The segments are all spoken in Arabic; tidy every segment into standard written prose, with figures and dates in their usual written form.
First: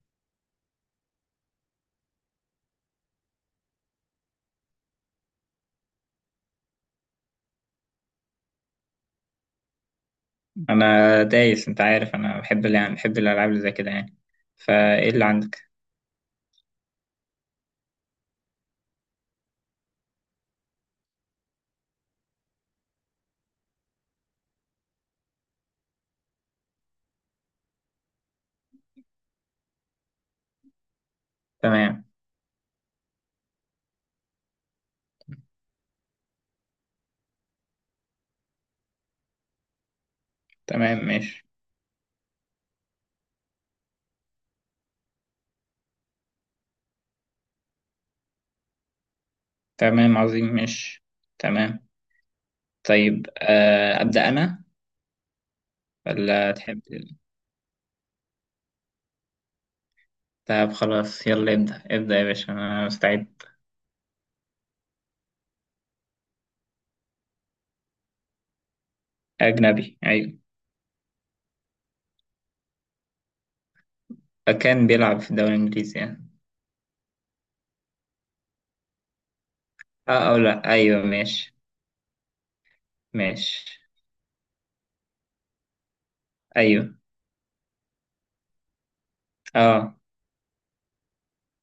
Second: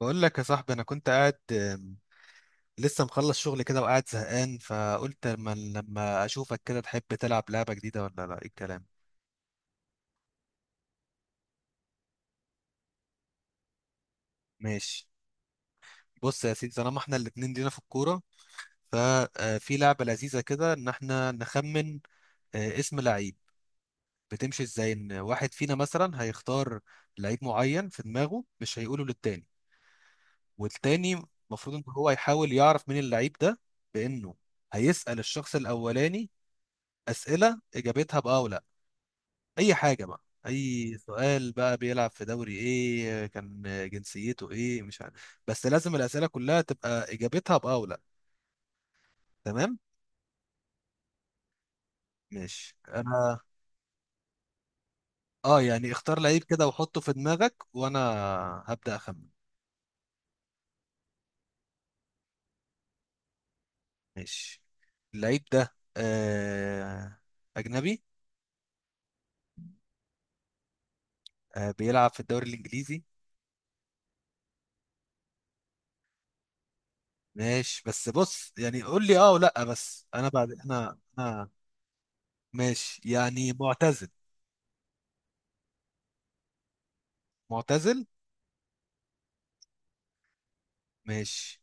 بقول لك يا صاحبي، انا كنت قاعد لسه مخلص شغل كده وقاعد زهقان، فقلت لما اشوفك كده، تحب تلعب لعبه جديده ولا لا، ايه الكلام. انا دايس، انت عارف انا بحب الالعاب اللي زي كده يعني. ماشي. فايه اللي عندك؟ بص يا سيدي، طالما احنا الاتنين لينا في الكوره، ففي لعبه لذيذه كده، ان احنا نخمن اسم لعيب. بتمشي ازاي؟ ان واحد فينا مثلا هيختار لعيب معين في دماغه، مش هيقوله للتاني، والتاني المفروض ان تمام. هو يحاول يعرف مين اللعيب ده. بانه هيسأل الشخص الاولاني اسئله اجابتها بأه ولا، اي حاجه بقى، اي تمام ماشي. سؤال بقى. بيلعب في دوري ايه، كان جنسيته ايه، مش عارف، بس لازم الاسئله كلها تبقى اجابتها باه ولا. تمام. تمام عظيم ماشي. تمام. ماشي طيب، انا. ابدا انا، اه يعني اختار لعيب ولا كده تحب؟ وحطه في دماغك، وانا هبدا اخمن. طب خلاص، يلا ابدا ابدا يا باشا، انا مستعد. ماشي. اللعيب ده اجنبي. اجنبي، ايوه. آه بيلعب في الدوري الانجليزي. كان بيلعب في الدوري الانجليزي يعني. ماشي، بس بص يعني قول لي اه ولا بس، اه، انا او بعد لا، احنا ايوه انا. ماشي. ماشي، يعني ماشي. معتزل. ايوه. معتزل، اه، ماشي.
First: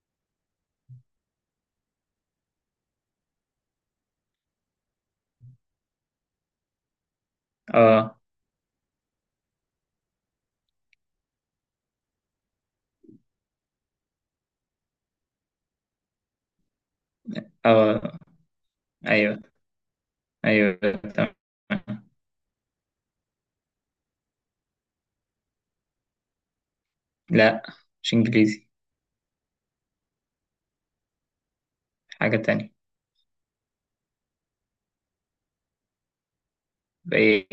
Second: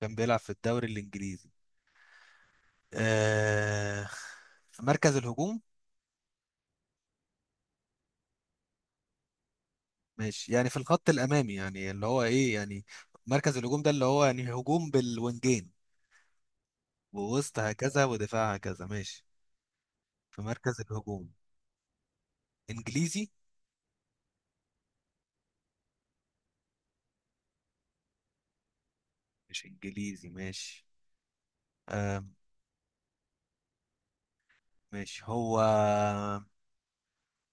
كان بيلعب في الدوري الانجليزي، آه في مركز الهجوم. اه، ماشي، يعني في الخط الامامي، يعني اللي هو ايه يعني، مركز الهجوم ده اللي هو يعني هجوم بالوينجين ووسط هكذا اه. ودفاع هكذا. ماشي، ايوه، في ايوه، مركز الهجوم. تمام. انجليزي. لا، مش انجليزي. مش انجليزي، ماشي. آم حاجه تانية. ماشي هو. بقيت.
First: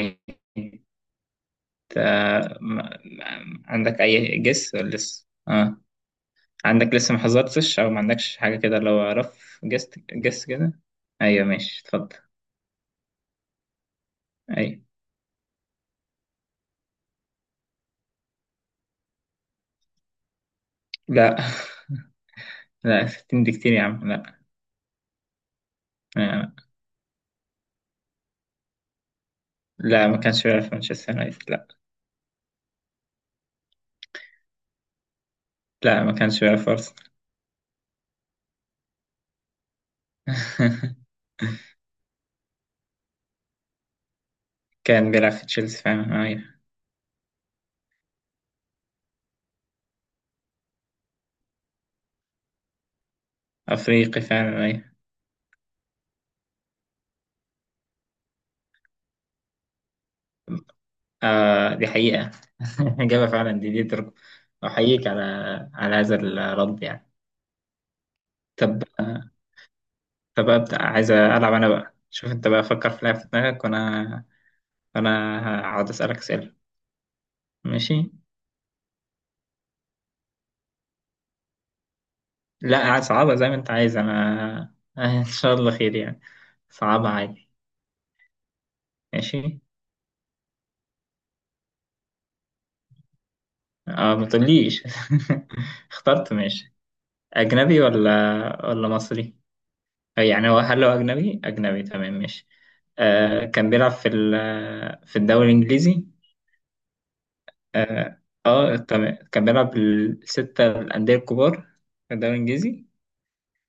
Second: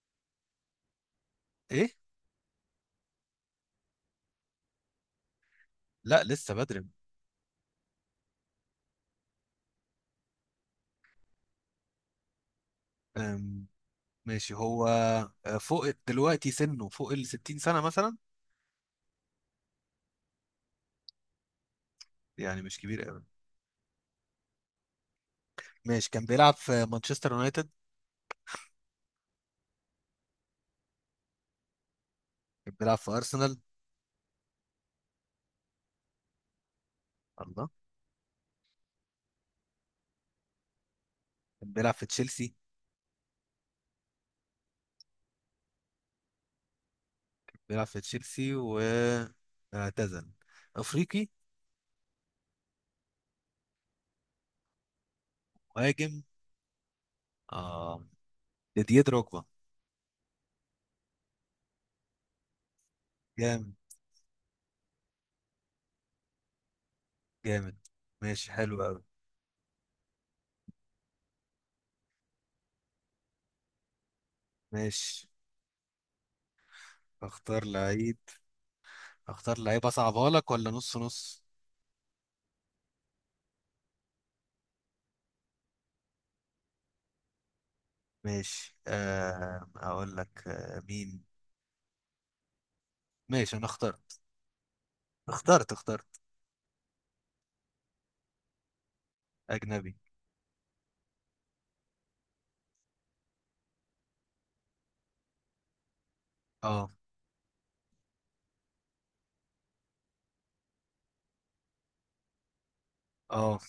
ايه؟ عندك أي جس ولا لسه؟ لا، لسه بدري. عندك لسه ما حذرتش أو ما عندكش حاجة كده لو رف جس جس كده؟ أيوه ماشي، اتفضل. آم ماشي أيوه. هو فوق دلوقتي سنه، فوق ال 60 سنة مثلا. لا. يعني مش كبير لا، قوي. 60 دي كتير يا عم، لا. ماشي. كان آه، بيلعب في مانشستر يونايتد. لا، ما كانش بيلعب في مانشستر يونايتد، لا. كان بيلعب في ارسنال. لا، ما كانش بيلعب في أرسنال. الله. كان بيلعب في تشيلسي. كان بيلعب في تشيلسي فعلا، أيوه. بيلعب في تشيلسي واعتزل. افريقي. أفريقي فعلا، أيوه. مهاجم. اه. ديديه دروجبا. آه، دي حقيقة. إجابة فعلا، دي جامد. دي درجة. أحييك على هذا الرد يعني. جامد. ماشي، حلو طب، قوي. فببدأ عايز ألعب أنا بقى، شوف أنت بقى فكر في لعبة في دماغك وأنا. ماشي. وأنا هقعد أسألك أسئلة. اختار ماشي. لعيب. اختار لعيب اصعبها لك، ولا نص نص. لا، صعبة زي ما أنت عايز، أنا إن شاء الله خير يعني. صعبة عادي. ماشي، ماشي، اقول لك مين. ماشي انا أه اخترت. ما تقوليش. اخترت. اخترت. اخترت، ماشي. أجنبي ولا ولا مصري؟ اجنبي. يعني هل هو أجنبي أجنبي، تمام ماشي. آه، كان بيلعب في الدوري الإنجليزي. اه. اه، تمام، كان بيلعب الستة الأندية الكبار في الدوري الإنجليزي؟ اه.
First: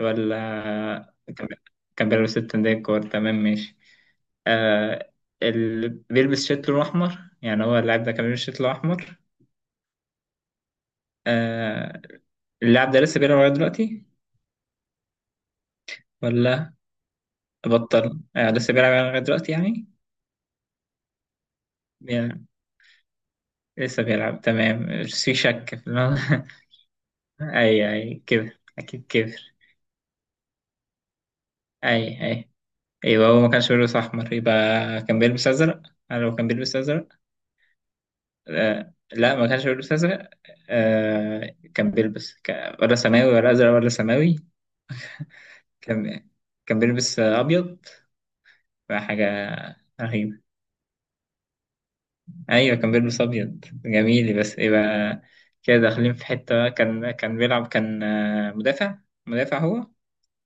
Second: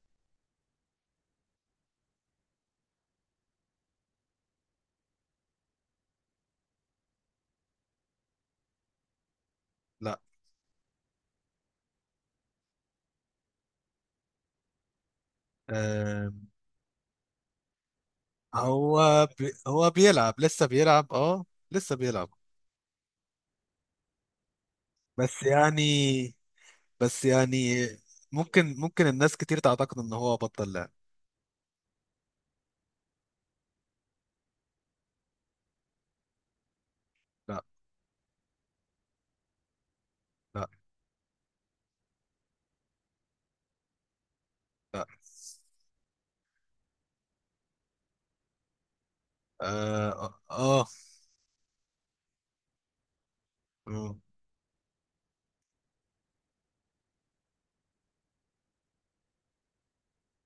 ولا كان كان بيلبس التنديكور، تمام ماشي. آه، اللي بيلبس شيت لونه أحمر يعني، هو اللاعب ده كان بيلبس شيت لونه أحمر؟ لا. آه، اللاعب ده لسه بيلعب لغاية دلوقتي آه. ولا بطل؟ لسه بيلعب يعني لغاية هو بي دلوقتي يعني. هو بيلعب. لسه بيلعب، اه. لسه بيلعب. بي- لسه بيلعب، تمام، مش في بس شك يعني في الموضوع. بس يعني أي أي، كده ممكن أكيد الناس كبر. كتير تعتقد ان هو بطل لعب. أي أي. أيوة، هو ما كانش بيلبس أحمر يبقى كان بيلبس أزرق؟ هل هو كان بيلبس أزرق؟ لا. لا، ما كانش بيلبس أزرق. لا. كان بيلبس ولا سماوي ولا أزرق ولا سماوي؟ لا. كان كان بيلبس أبيض، فحاجة اه. رهيبة. اه. أيوة كان بيلبس أبيض آه. جميل، بس يبقى كده داخلين في حتة. كان بيلعب، كان مدافع؟ مدافع هو؟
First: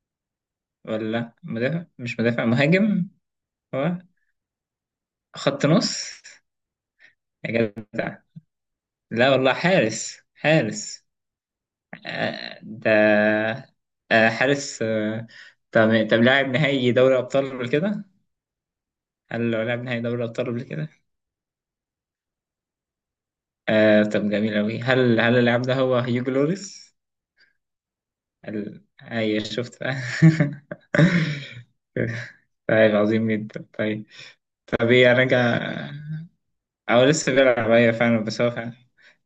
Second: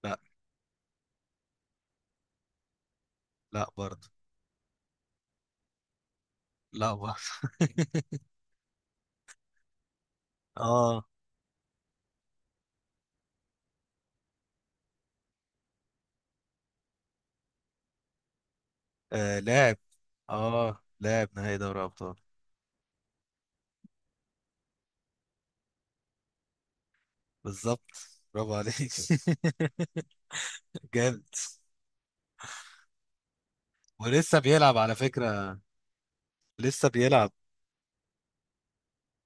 لا. ولا مدافع، مش مدافع مهاجم. لا هو برضه. خط نص؟ لا برضه. يا جدع، لا والله، حارس اه. حارس. ده حارس. طب، لاعب نهائي دوري ابطال قبل كده؟ آه، هل هو لاعب لاعب نهائي دوري ابطال قبل اه كده؟ لاعب نهائي دوري ابطال. طب جميل أوي، هل اللاعب ده هو هيوجو لوريس؟ بالظبط، برافو عليك. أيوة، شفت بقى. جامد. طيب، عظيم جدا، طيب. ولسه بيلعب طب على ايه فكرة. راجع؟ لسه او بيلعب. لسه بيلعب، ايوه فعلا، بس هو فعلا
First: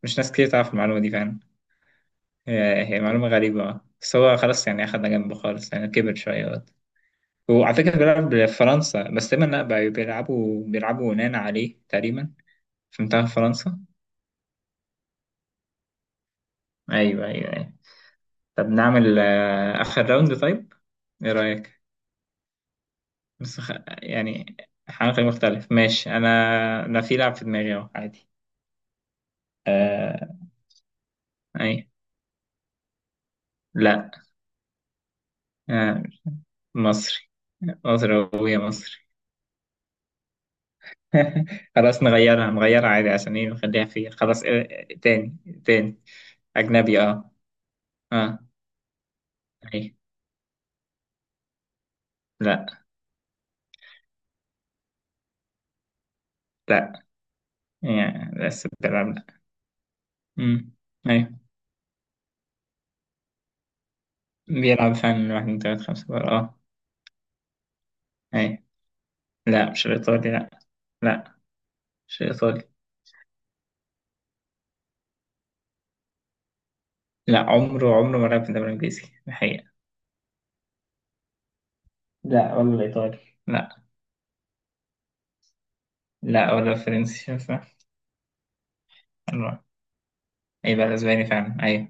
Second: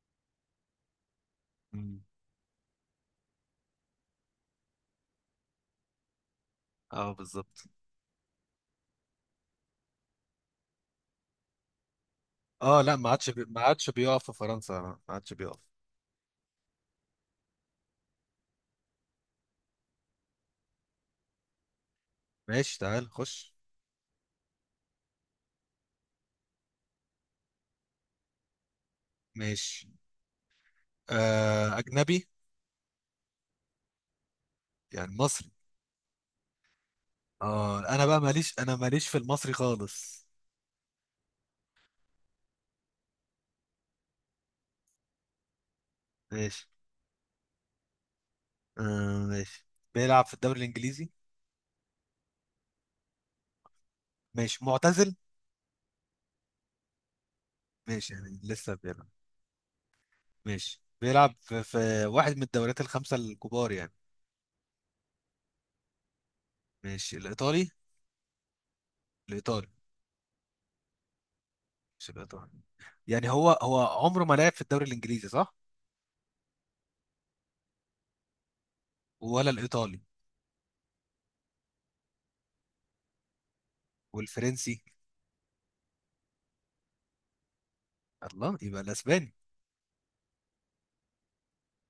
مش ناس كتير تعرف المعلومة دي فعلا. مم. هي معلومة غريبة، بس هو خلاص يعني، أخدنا جنبه خالص يعني كبر شوية. اه، بالظبط. هو على فكرة بيلعب بفرنسا، بس تقريبا لا، بيلعبوا يونان عليه تقريبا. اه لا، في منتخب ما فرنسا. عادش بيقف في فرنسا، ما عادش بيقف. أيوه، أيوه، أيوه. طب نعمل آخر راوند طيب، إيه رأيك؟ ماشي، تعال خش. بس يعني حاجة مختلف، ماشي. أنا، أنا في لعب في دماغي أهو عادي. ماشي، آه... أي. اجنبي. لا. يعني مصري. آه... مصري. اه انا مصري، بقى وهي ماليش، انا مصري. ماليش في المصري خالص. خلاص، نغيرها نغيرها عادي عشان إيه، نخليها في خلاص تاني. تاني. ماشي. أجنبي أه. أه. ماشي، أي. بيلعب في الدوري الانجليزي. لا. ماشي، معتزل. لا، ماشي، يعني يعني بس لسه بيلعب، بيلعب. لا. امم. ماشي، ايوه. بيلعب في واحد من الدوريات الخمسة الكبار يعني. بيلعب فعلا من واحد من تلات خمسة بقى، اه. ماشي، الايطالي. ايوه. الايطالي. لا، مش الإيطالي، لا. لا، مش مش الايطالي. الإيطالي. يعني هو عمره ما لعب في الدوري الانجليزي صح؟ لا، عمره ما لعب في الدوري الإنجليزي ولا الحقيقة. الايطالي. لا، ولا الإيطالي. لا. والفرنسي. لا، ولا الفرنسي صح. الله، يبقى الاسباني. الله، يبقى الأسباني فعلا، أيوة.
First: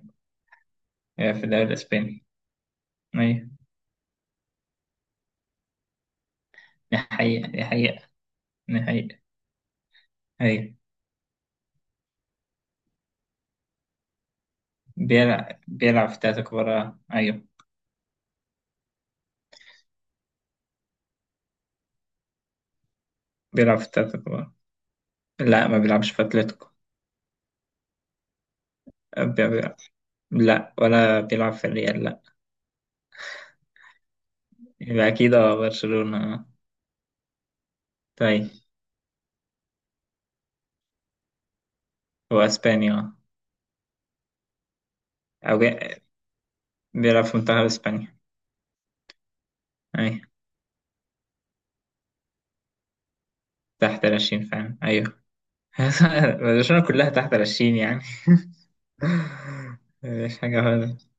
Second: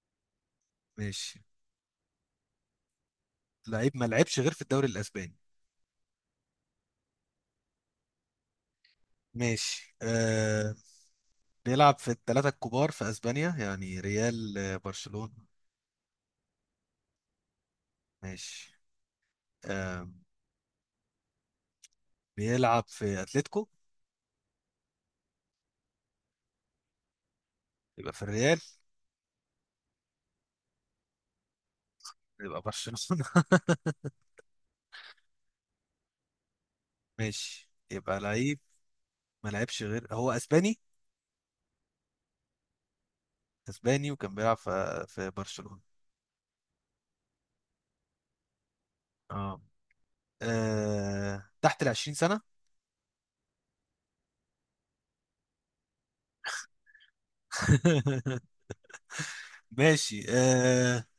يبقى ماشي، في الدوري الأسباني، أيوة. لعيب ما لعبش غير في الدوري الاسباني. دي حقيقة، دي حقيقة، دي حقيقة. ماشي، أيوة. بيلعب في الثلاثة الكبار في اسبانيا، يعني ريال، برشلونة. بيلعب في التلاتة الكبار، أيوة. ماشي، آه بيلعب في اتلتيكو. بيلعب في التلاتة الكبار. لا، ما بيلعبش في أتلتيكو. يبقى في الريال. بي- بي- لا، ولا بيلعب في الريال. يبقى برشلونة. يبقى أكيد، اه برشلونة اه. ماشي، يبقى طيب. لعيب ما لعبش غير. هو اسباني. هو أسبانيا، اه. اسباني، وكان بيلعب في أو برشلونة. جا- بيلعب في منتخب أسبانيا. اه. أيوة. تحت ال 20 سنة. تحت 20 فعلا، أيوه. برشلونة كلها تحت 20 يعني. ماشي. مفيش حاجة خالص.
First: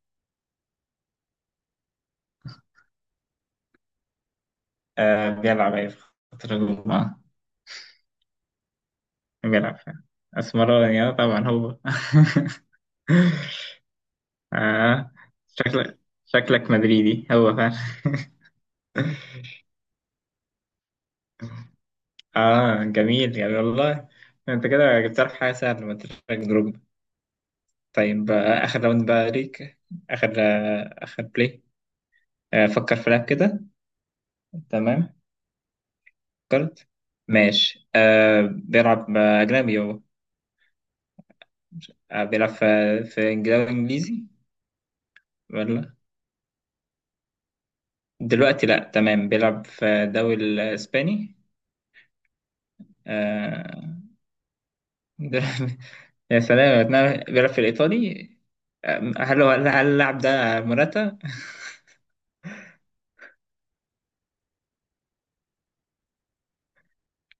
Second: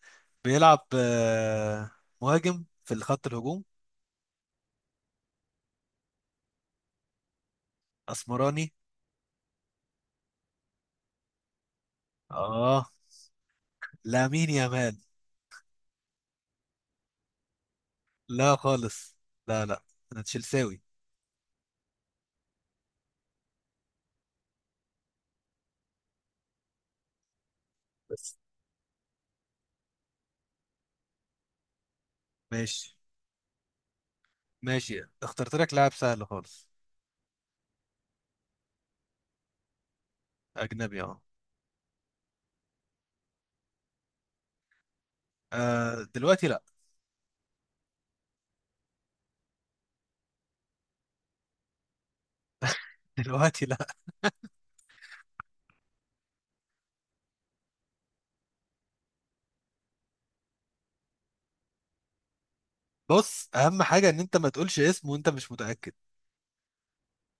بيلعب، مهاجم في خط الهجوم. آه بيلعب، أيوة، في خط الهجوم اه. اسمراني. بيلعب فعلا أسمراني، اه طبعا هو اه. لامين يامال. آه، شكلك شكلك مدريدي هو فعلا لا خالص. لا، لا، انا تشيلساوي اه جميل يعني والله، انت كده جبت لك حاجة سهلة ما تشارك. طيب، بس. آخر راوند بقى ليك. آخر بلاي. ماشي. فكر في لعب كده. ماشي، تمام، اخترت لك لاعب سهل خالص. فكرت. ماشي، بيلعب أجنبي هو؟ اجنبي. اه. بيلعب في دوري إنجليزي ولا؟ دلوقتي لا. دلوقتي لأ، تمام، بيلعب في الدوري الإسباني. دلوقتي لا. آه. دل- يا سلام، بيلعب في الإيطالي. هل اللاعب ده موراتا؟ بص، اهم حاجه ان انت ما تقولش اسم وانت مش متاكد،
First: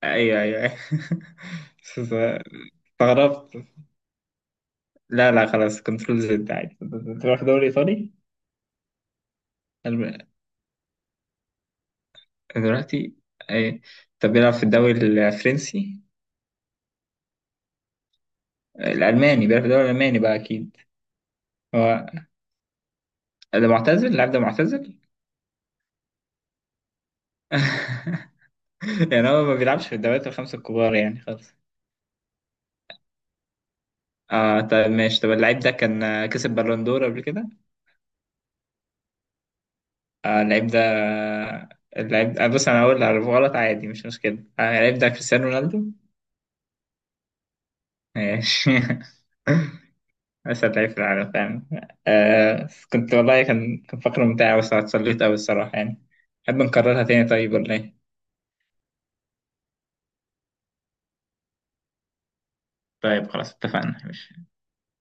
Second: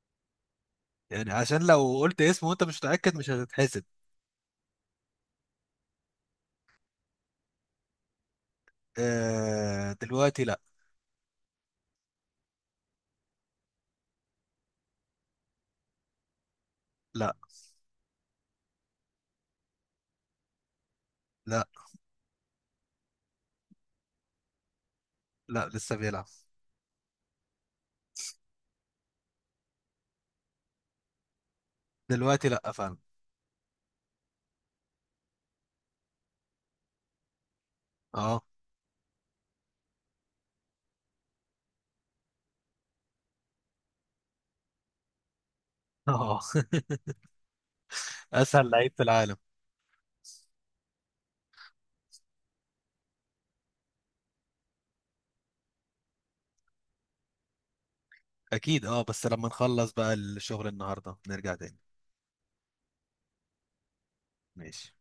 أيوه أيوه. يعني عشان لو قلت اسم وانت مش متاكد مش استغربت. هتتحسب. لا لا، خلاص، كنترول زد عادي. تروح دوري إيطالي؟ الب- دلوقتي لا. دلوقتي، ايه؟ طب بيلعب في الدوري الفرنسي؟ لا. الألماني؟ بيلعب في الدوري الألماني بقى أكيد؟ لا. هو ده معتزل، اللاعب ده معتزل؟ لا، لسه بيلعب. يعني هو ما بيلعبش في الدوريات الخمسة الكبار يعني خالص؟ دلوقتي لا فعلا. اه طب ماشي، طب اللعيب ده كان كسب بالون دور قبل كده؟ اه. آه اللعيب ده اللعيب ده، بص، أنا هقول أعرف غلط عادي، مش مشكلة. اللعيب ده كريستيانو رونالدو. اه. اسهل ماشي لعيب في العالم. أسعد لعيب في العالم فعلا. آه، كنت والله كان فقرة ممتعة، بس اتسليت أوي الصراحة يعني، نحب نكررها تاني، طيب ولا إيه؟ اكيد اه، بس لما نخلص بقى الشغل النهارده نرجع تاني. طيب خلاص، اتفقنا. ماشي.